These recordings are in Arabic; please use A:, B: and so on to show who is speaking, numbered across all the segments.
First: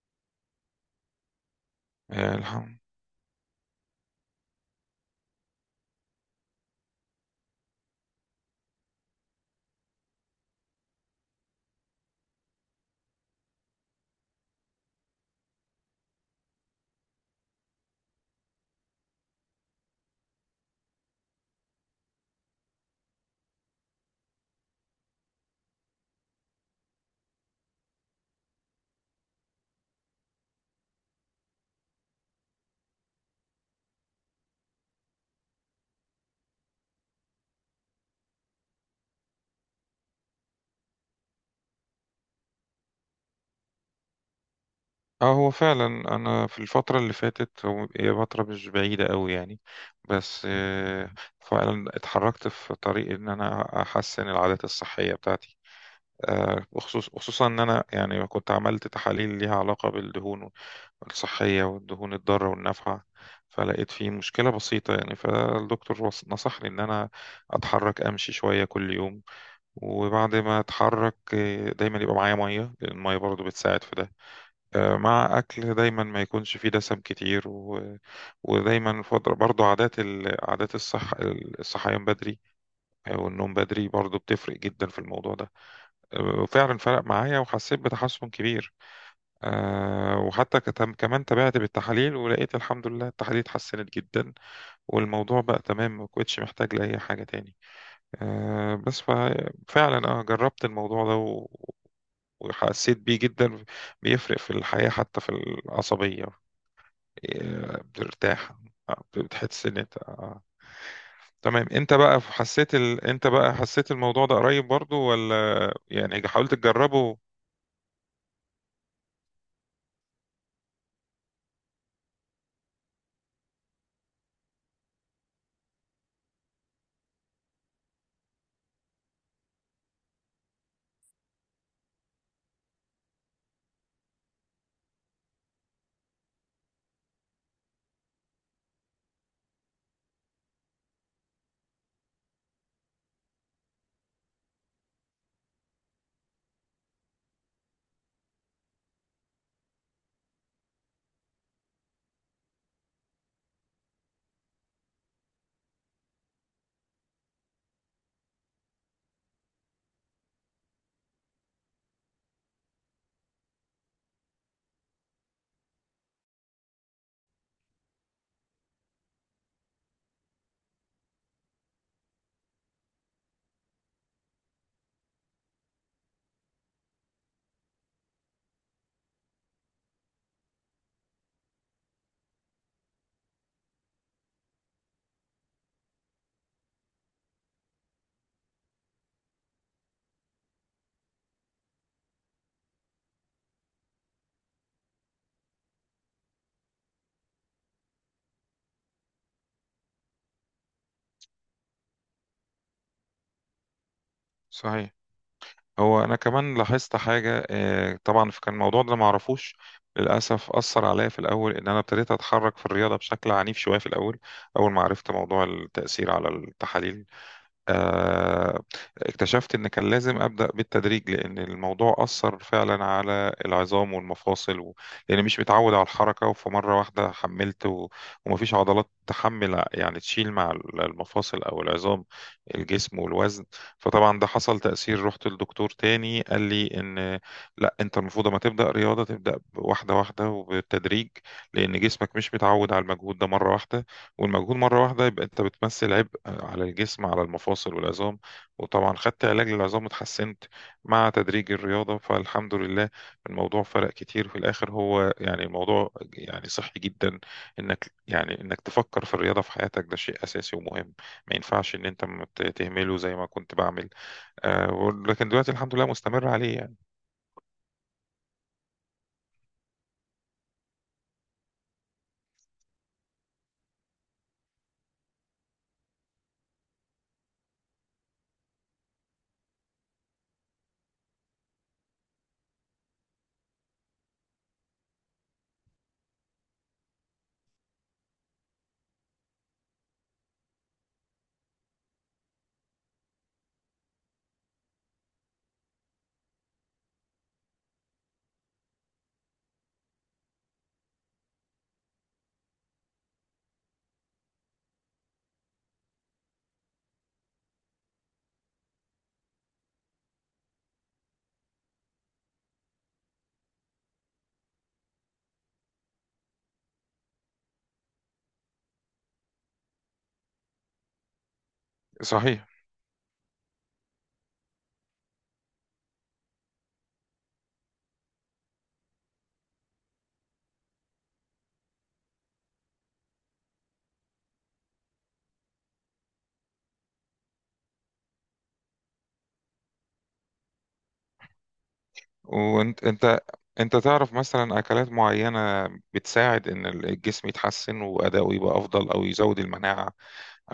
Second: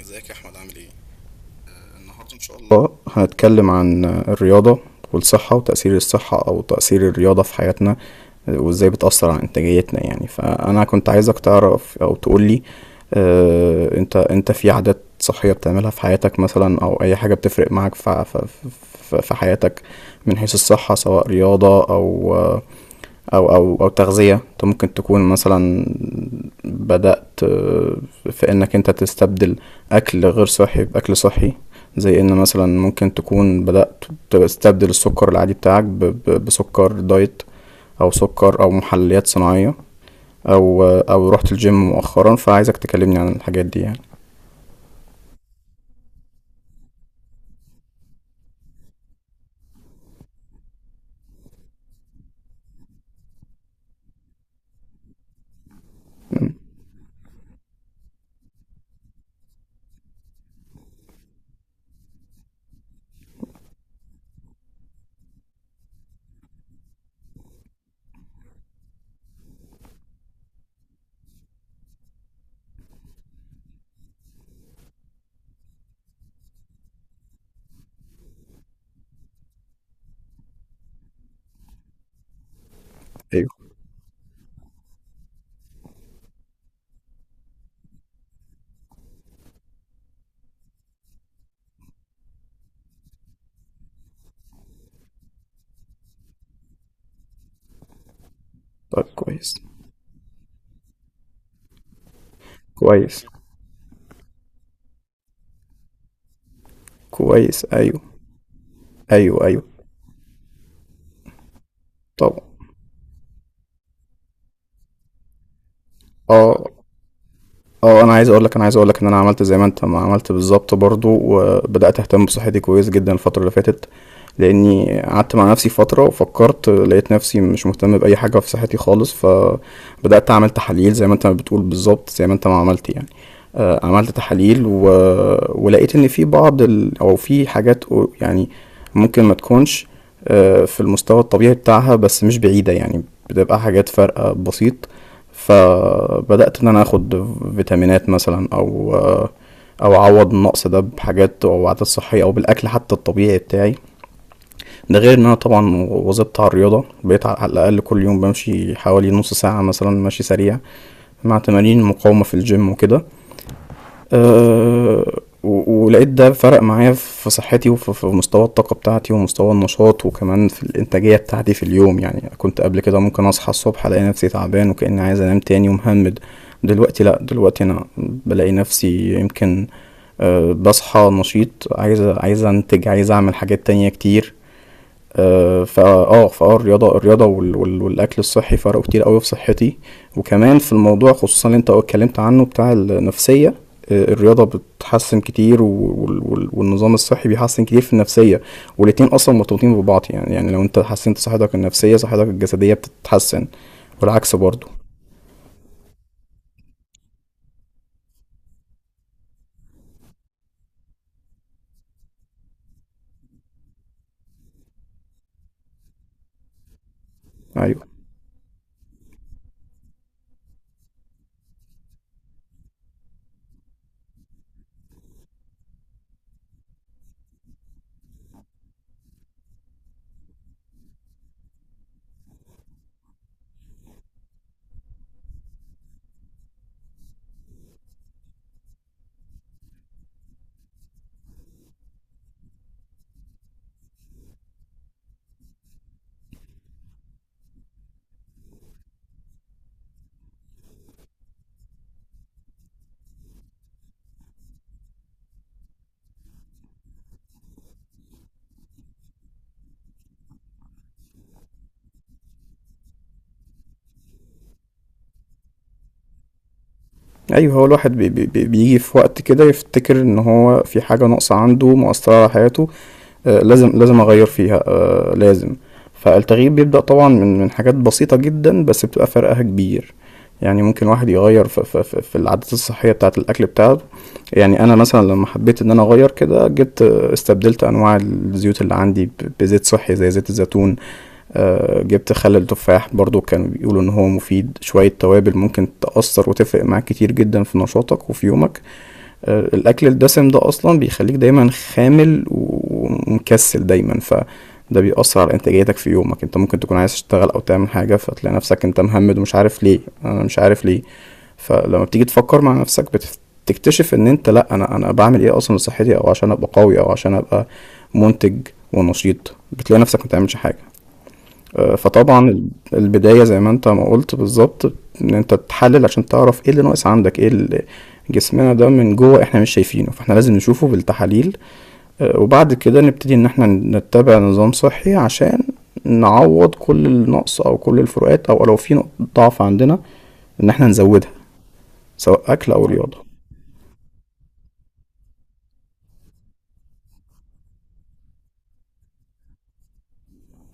A: ازيك يا احمد، عامل ايه؟ النهاردة إن شاء
B: الحمد.
A: الله هنتكلم عن الرياضة والصحة، وتأثير الصحة أو تأثير الرياضة في حياتنا، وإزاي بتأثر على إنتاجيتنا يعني. فأنا كنت عايزك تعرف أو تقولي، أنت في عادات صحية بتعملها في حياتك مثلا، أو أي حاجة بتفرق معاك في ع- في في في حياتك، من حيث الصحة، سواء رياضة أو او تغذية. انت ممكن تكون مثلا بدأت، في انك انت تستبدل اكل غير صحي باكل صحي، زي ان مثلا ممكن تكون بدأت تستبدل السكر العادي بتاعك بسكر دايت، او سكر او محليات صناعية، او رحت الجيم مؤخرا، فعايزك تكلمني عن الحاجات دي يعني.
B: اه، هو فعلا انا في الفتره اللي فاتت، هي فتره مش بعيده قوي يعني. بس فعلا اتحركت في طريق ان انا احسن العادات الصحيه بتاعتي. خصوصا ان انا يعني كنت عملت تحاليل ليها علاقه بالدهون الصحيه، والدهون الضاره والنافعه. فلقيت في مشكله بسيطه يعني، فالدكتور نصحني ان انا اتحرك، امشي شويه كل يوم. وبعد ما اتحرك دايما يبقى معايا ميه، لان الميه برضو بتساعد في ده. مع أكل دايما ما يكونش فيه دسم كتير. ودايما فضل برضو عادات الصحيان بدري، أو النوم
A: ايوه.
B: بدري، برضو بتفرق جدا في الموضوع ده. وفعلا فرق معايا وحسيت بتحسن كبير. وحتى كمان تابعت بالتحاليل، ولقيت الحمد لله التحاليل اتحسنت جدا، والموضوع بقى تمام، ما كنتش محتاج لأي حاجة تاني. بس
A: طيب، كويس.
B: فعلا أنا جربت الموضوع ده وحسيت بيه
A: كويس.
B: جدا. بيفرق في الحياة حتى في العصبية.
A: كويس، ايوه.
B: بترتاح.
A: ايوه، ايوه.
B: بتحس ان انت تمام.
A: طب.
B: انت بقى حسيت الموضوع ده قريب برضو، ولا يعني حاولت
A: اه.
B: تجربه؟
A: اه، انا عايز اقول لك ان انا عملت زي ما انت ما عملت بالظبط برضو، وبدأت اهتم بصحتي كويس جدا الفترة اللي فاتت، لاني قعدت مع نفسي فترة وفكرت، لقيت نفسي مش مهتم بأي حاجة في صحتي خالص. ف بدأت أعمل تحاليل زي ما أنت بتقول بالظبط، زي ما أنت ما عملت يعني. عملت تحاليل ولقيت إن في بعض أو في حاجات يعني ممكن ما تكونش، في المستوى الطبيعي بتاعها، بس مش بعيدة يعني، بتبقى حاجات فرق بسيط. فبدأت إن أنا آخد فيتامينات مثلا، أو أعوض النقص ده بحاجات أو عادات صحية، أو بالأكل حتى الطبيعي بتاعي. ده غير ان انا طبعا واظبط على الرياضه، بقيت على الاقل كل يوم بمشي حوالي نص ساعه مثلا، ماشي سريع، مع تمارين المقاومة في الجيم وكده. ولقيت ده فرق معايا في صحتي، وفي مستوى الطاقة بتاعتي، ومستوى النشاط، وكمان في الإنتاجية بتاعتي في اليوم. يعني كنت قبل كده ممكن أصحى الصبح ألاقي نفسي تعبان وكأني عايز أنام تاني ومهمد. دلوقتي لأ، دلوقتي أنا بلاقي نفسي يمكن بصحى نشيط، عايز أنتج، عايز أعمل حاجات تانية كتير. آه، فا اه فاه الرياضه والاكل الصحي فرقوا كتير قوي في صحتي، وكمان في الموضوع خصوصا اللي انت اتكلمت عنه بتاع النفسيه. الرياضه بتحسن كتير، والنظام الصحي بيحسن كتير في النفسيه. والاتنين اصلا مرتبطين ببعض، يعني لو انت حسنت صحتك النفسيه صحتك الجسديه بتتحسن، والعكس برضو.
B: صحيح. هو انا كمان لاحظت حاجة، طبعا كان الموضوع ده معرفوش للاسف، اثر عليا في الاول ان انا ابتديت اتحرك في الرياضة بشكل عنيف شوية في الاول، اول ما عرفت موضوع التأثير على التحاليل.
A: ايوه،
B: آه، اكتشفت ان كان لازم ابدا بالتدريج، لان الموضوع اثر فعلا على العظام والمفاصل. و... لان مش متعود على الحركه، وفمره واحده حملت، و... ومفيش عضلات تحمل يعني تشيل مع المفاصل او العظام، الجسم والوزن. فطبعا ده حصل تاثير. رحت للدكتور تاني، قال لي ان لا، انت المفروض ما تبدا رياضه، تبدا واحده واحده وبالتدريج، لان جسمك مش متعود على المجهود ده مره واحده. والمجهود مرة واحدة يبقى أنت بتمثل عبء على الجسم، على المفاصل والعظام. وطبعا خدت علاج للعظام وتحسنت مع تدريج الرياضة، فالحمد لله الموضوع فرق كتير في الآخر. هو يعني الموضوع يعني صحي جدا، إنك يعني إنك تفكر في الرياضة في حياتك، ده شيء أساسي ومهم. ما ينفعش إن أنت ما ت- تهمله زي ما كنت بعمل. لكن دلوقتي الحمد لله مستمر عليه يعني.
A: ايوه. هو الواحد بيجي في وقت كده يفتكر ان هو في حاجه ناقصه عنده مؤثره على حياته، لازم اغير فيها، لازم. فالتغيير بيبدأ طبعا من حاجات بسيطة جدا، بس بتبقى فرقها كبير. يعني ممكن واحد يغير في العادات الصحية بتاعة الأكل بتاعته. يعني أنا مثلا لما حبيت إن أنا أغير كده جبت آه، استبدلت أنواع الزيوت اللي عندي بزيت صحي، زي زيت الزيتون. جبت خل التفاح برضو، كانوا بيقولوا إن هو مفيد. شوية توابل ممكن تأثر وتفرق معاك كتير جدا في نشاطك وفي يومك. الاكل الدسم ده اصلا بيخليك دايما خامل ومكسل دايما، فده بيأثر على انتاجيتك في يومك. انت ممكن تكون عايز تشتغل او تعمل حاجة فتلاقي نفسك انت مهمد ومش عارف ليه، انا مش عارف ليه. فلما بتيجي تفكر مع نفسك، بتكتشف ان انت، لا، انا بعمل ايه اصلا لصحتي، او عشان ابقى قوي، او عشان ابقى منتج ونشيط؟ بتلاقي نفسك ما بتعملش حاجة. فطبعا
B: صحيح.
A: البداية زي ما انت ما قلت بالظبط، ان انت تحلل عشان تعرف ايه اللي ناقص عندك. ايه اللي جسمنا ده من جوه احنا مش شايفينه، فاحنا لازم نشوفه بالتحاليل. وبعد كده نبتدي ان احنا نتبع نظام صحي، عشان نعوض كل النقص او كل الفروقات، او لو في نقطة ضعف عندنا ان احنا نزودها، سواء اكل او
B: وانت
A: رياضة.
B: انت انت تعرف مثلا اكلات معينة بتساعد ان الجسم يتحسن، واداؤه يبقى افضل، او يزود المناعة،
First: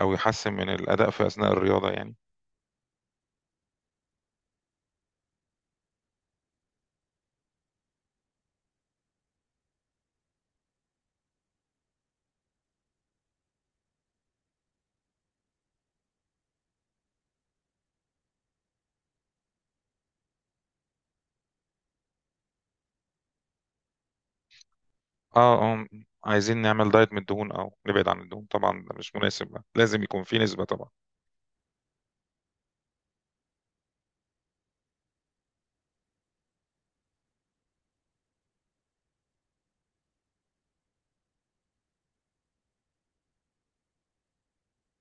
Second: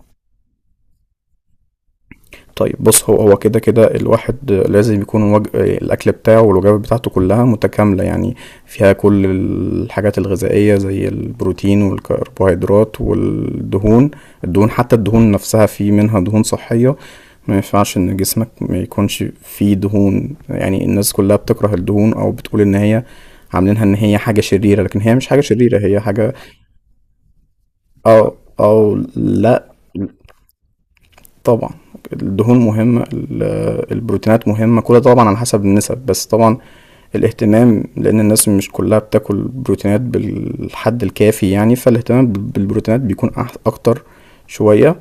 B: او يحسن من الاداء في اثناء الرياضة يعني.
A: طيب بص، هو كده كده الواحد لازم يكون الأكل بتاعه والوجبات بتاعته كلها متكاملة يعني، فيها كل الحاجات الغذائية، زي البروتين والكربوهيدرات والدهون. الدهون، حتى الدهون نفسها، في منها دهون صحية. ما ينفعش إن جسمك ما يكونش فيه دهون، يعني الناس كلها بتكره الدهون أو بتقول إن هي عاملينها إن هي حاجة شريرة، لكن هي مش حاجة
B: اه،
A: شريرة،
B: اه،
A: هي حاجة.
B: عايزين نعمل دايت من الدهون او نبعد عن
A: أو
B: الدهون؟ طبعا ده
A: أو
B: مش مناسب،
A: لأ.
B: لازم يكون في نسبة طبعا.
A: طبعا الدهون مهمة، البروتينات مهمة، كل ده طبعا على حسب النسب، بس طبعا الاهتمام، لأن الناس مش كلها بتاكل بروتينات بالحد الكافي يعني، فالاهتمام بالبروتينات بيكون أكتر شوية.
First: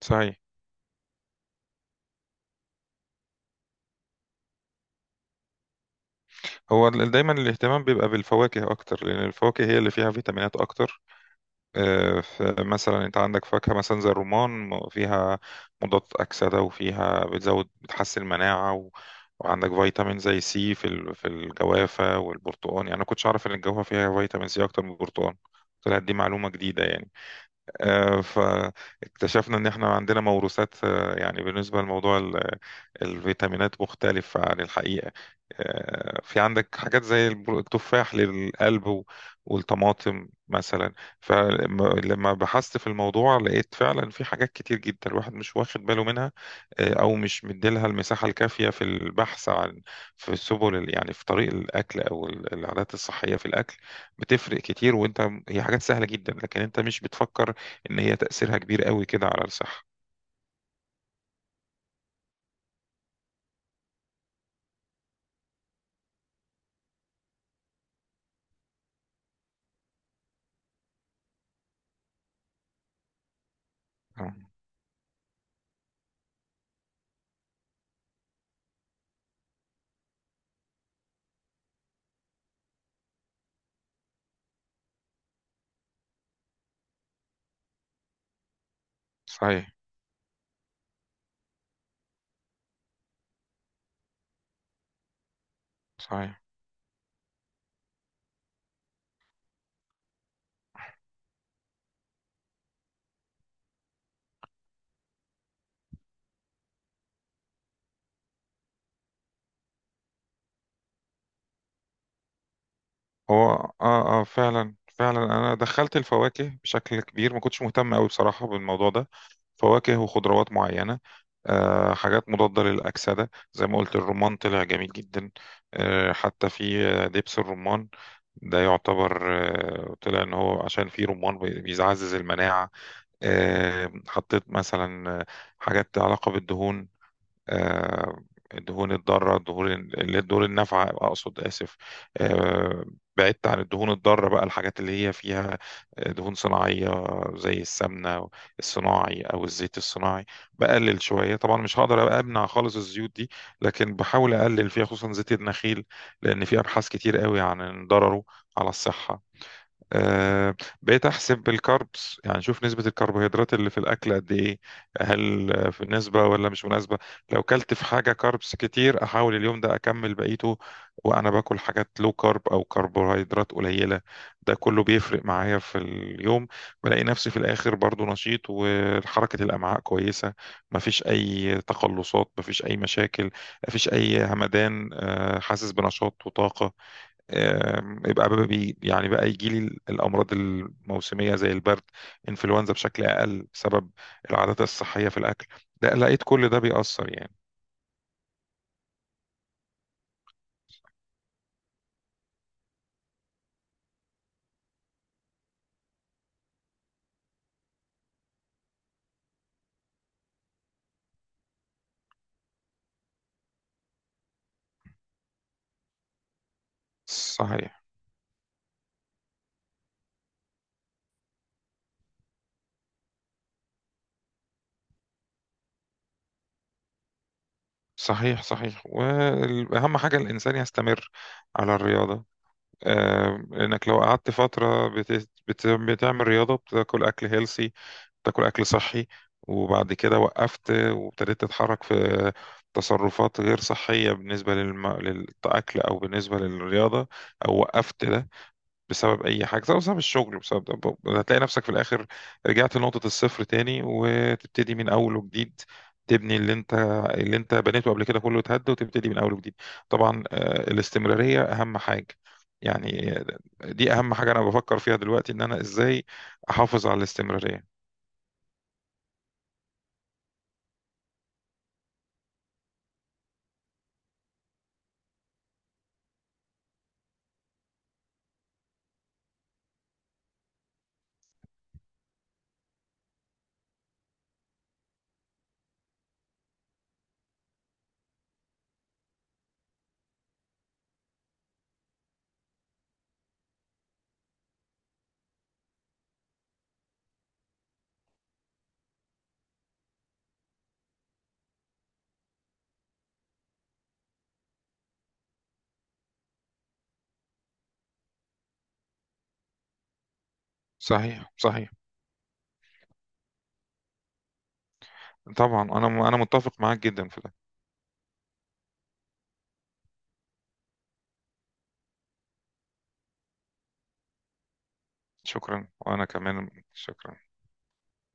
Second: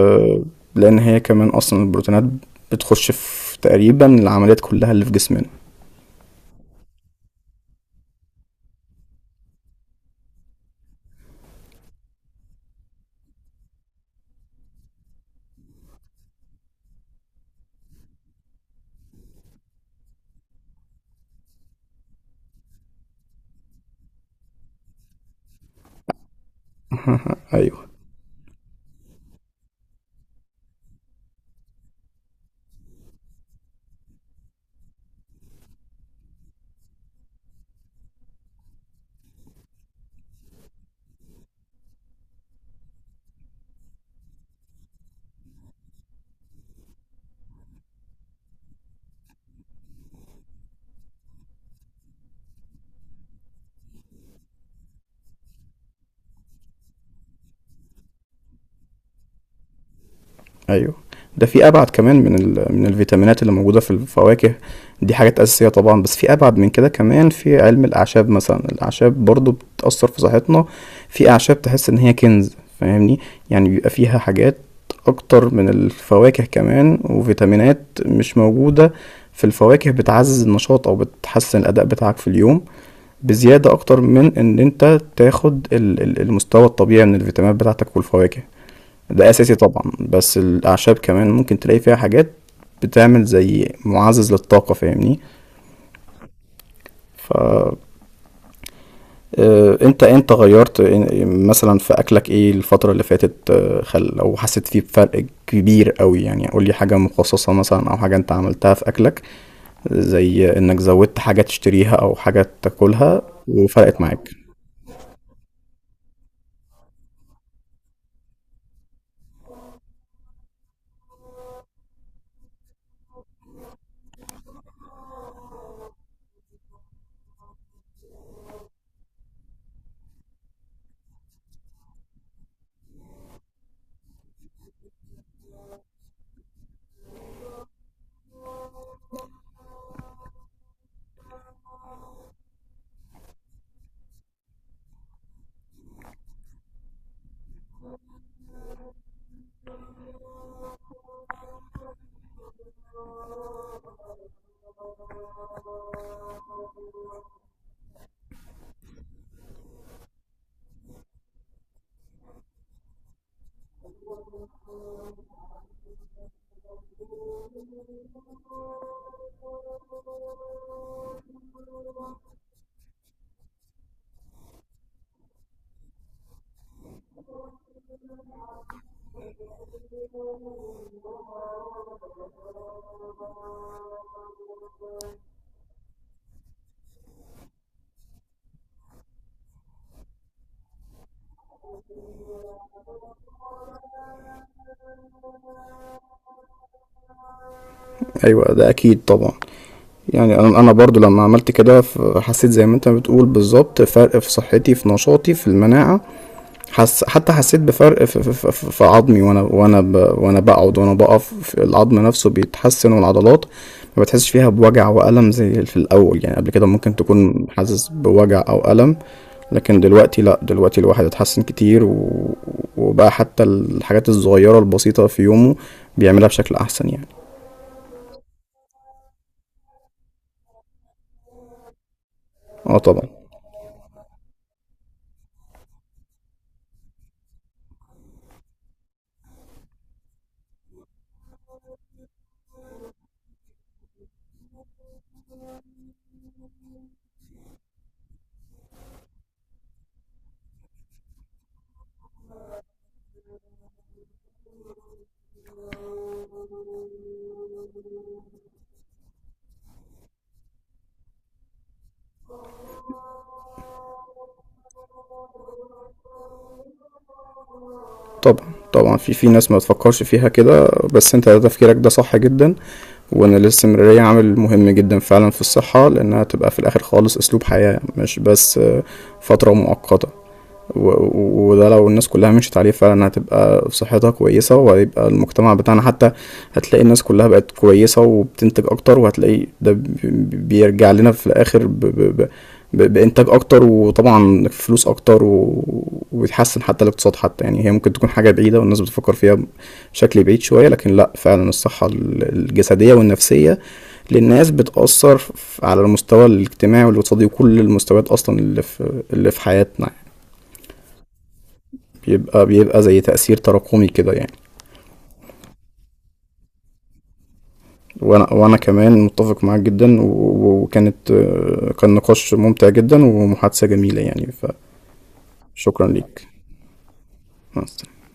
B: صحيح.
A: لأن هي كمان أصلا البروتينات بتخش في تقريبا العمليات كلها اللي في جسمنا.
B: دايما الاهتمام بيبقى بالفواكه اكتر، لان الفواكه هي اللي فيها فيتامينات اكتر. فمثلا انت عندك فاكهة مثلا زي الرمان، فيها مضاد أكسدة، وفيها بتزود بتحسن المناعة. و... وعندك فيتامين زي سي في الجوافة والبرتقال. يعني أنا كنتش أعرف إن الجوافة فيها فيتامين سي أكتر من البرتقال، طلعت دي معلومة جديدة يعني.
A: أيوه،
B: فاكتشفنا ان احنا عندنا موروثات، يعني بالنسبه لموضوع الفيتامينات مختلف عن الحقيقه. في عندك حاجات زي التفاح للقلب، والطماطم مثلا. فلما بحثت في الموضوع لقيت فعلا في حاجات كتير جدا الواحد مش واخد باله منها، او مش مديلها المساحه الكافيه في البحث، عن في سبل يعني في طريق الاكل او العادات الصحيه في الاكل، بتفرق كتير. وانت هي حاجات سهله جدا، لكن انت مش بتفكر ان هي تأثيرها كبير قوي كده على الصحة.
A: ايوه. ده في ابعد كمان، من الفيتامينات اللي موجوده في الفواكه. دي حاجات اساسيه طبعا، بس في ابعد من كده كمان، في علم الاعشاب مثلا. الاعشاب برضو بتاثر في صحتنا، في اعشاب تحس ان هي كنز، فاهمني؟ يعني بيبقى فيها
B: آه،
A: حاجات اكتر من الفواكه كمان، وفيتامينات مش موجوده في الفواكه، بتعزز النشاط او بتحسن الاداء بتاعك في اليوم، بزياده اكتر من ان انت تاخد المستوى الطبيعي من الفيتامينات بتاعتك والفواكه. ده اساسي
B: صحيح،
A: طبعا، بس الاعشاب كمان ممكن تلاقي فيها حاجات بتعمل زي معزز للطاقة، فاهمني؟
B: صحيح.
A: ف آه، انت غيرت، مثلا في اكلك ايه الفترة اللي فاتت؟ خل لو حسيت فيه بفرق كبير قوي، يعني قول لي حاجة مخصصة مثلا، او حاجة انت عملتها في اكلك، زي انك زودت حاجة تشتريها او حاجة تاكلها
B: هو
A: وفرقت
B: اه
A: معاك.
B: فعلا فعلا انا دخلت الفواكه بشكل كبير، ما كنتش مهتم قوي بصراحة بالموضوع ده، فواكه وخضروات معينة. حاجات مضادة للأكسدة، زي ما قلت الرمان طلع جميل جدا. حتى في دبس الرمان ده يعتبر، طلع ان هو عشان فيه رمان بيعزز المناعة. حطيت مثلا، حاجات علاقة بالدهون. آه، الدهون الضارة، الدهون اللي هي الدهون النافعة أقصد، آسف. آه، بعدت عن الدهون الضارة بقى، الحاجات اللي هي فيها دهون صناعية زي السمنة الصناعي أو الزيت الصناعي. بقلل شوية، طبعا مش هقدر أمنع خالص الزيوت دي، لكن بحاول أقلل فيها خصوصا زيت النخيل، لأن في أبحاث كتير قوي عن ضرره على الصحة. آه، بقيت احسب الكاربس، يعني شوف نسبة الكربوهيدرات اللي في الاكل قد ايه، هل في نسبة ولا مش مناسبة؟ لو كلت في حاجة كاربس كتير احاول اليوم ده اكمل بقيته، وانا باكل حاجات لو كارب او كربوهيدرات قليلة. ده كله بيفرق معايا في اليوم. بلاقي نفسي في الاخر برضو نشيط، وحركة الامعاء كويسة، مفيش اي تقلصات، مفيش اي مشاكل، مفيش اي همدان. حاسس بنشاط وطاقة. يبقى بقى بي يعني بقى يجي لي الامراض الموسميه زي البرد، انفلونزا بشكل اقل، بسبب العادات الصحيه في الاكل. ده لقيت كل ده بيأثر يعني.
A: ايوه، ده اكيد طبعا. يعني انا برضو لما عملت كده حسيت زي ما انت بتقول بالظبط فرق في صحتي، في نشاطي، في المناعة. حتى حسيت بفرق في عظمي، وانا بقعد وانا بقف، في العظم نفسه بيتحسن، والعضلات ما بتحسش فيها بوجع وألم زي في الأول، يعني قبل كده ممكن تكون
B: صحيح،
A: حاسس بوجع أو ألم، لكن دلوقتي لا، دلوقتي الواحد اتحسن كتير وبقى حتى الحاجات الصغيرة البسيطة في يومه بيعملها بشكل أحسن يعني.
B: صحيح، صحيح. واهم حاجه الانسان يستمر على الرياضه.
A: اه، طبعا.
B: لانك لو قعدت فتره بتعمل رياضه، بتاكل اكل هيلسي، بتاكل اكل صحي، وبعد كده وقفت وابتديت تتحرك في تصرفات غير صحيه بالنسبه للاكل، او بالنسبه للرياضه، او وقفت ده بسبب اي حاجه، سواء بسبب الشغل بسبب ده، هتلاقي نفسك في الاخر رجعت لنقطه الصفر تاني وتبتدي من اول وجديد. تبني اللي انت بنيته قبل كده كله اتهد، وتبتدي من اول وجديد. طبعا الاستمراريه اهم حاجه يعني. دي اهم حاجه انا بفكر فيها دلوقتي، ان انا ازاي احافظ على الاستمراريه.
A: طبعا، طبعا، في ناس ما بتفكرش فيها كده، بس انت تفكيرك ده صح جدا. وان الاستمرارية عامل مهم جدا فعلا في الصحة، لانها تبقى في الاخر خالص اسلوب حياة، مش بس فترة مؤقتة. وده لو الناس كلها مشيت عليه فعلا، هتبقى صحتها كويسة، وهيبقى المجتمع بتاعنا حتى هتلاقي الناس كلها بقت كويسة وبتنتج أكتر، وهتلاقي ده بيرجع لنا في الآخر بإنتاج أكتر، وطبعا فلوس أكتر وبيتحسن حتى الاقتصاد حتى، يعني هي ممكن تكون حاجة بعيدة والناس بتفكر فيها بشكل بعيد شوية، لكن لأ، فعلا الصحة الجسدية والنفسية للناس بتأثر على المستوى الاجتماعي والاقتصادي وكل المستويات أصلا اللي في حياتنا.
B: صحيح، صحيح.
A: بيبقى زي تأثير تراكمي كده يعني.
B: طبعا انا متفق معاك جدا في ده.
A: وانا كمان متفق معاك جدا، و- و- وكانت آه، كان نقاش ممتع جدا ومحادثة جميلة يعني.
B: شكرا،
A: فشكرا
B: وانا
A: ليك.
B: كمان شكرا.
A: مع السلامة.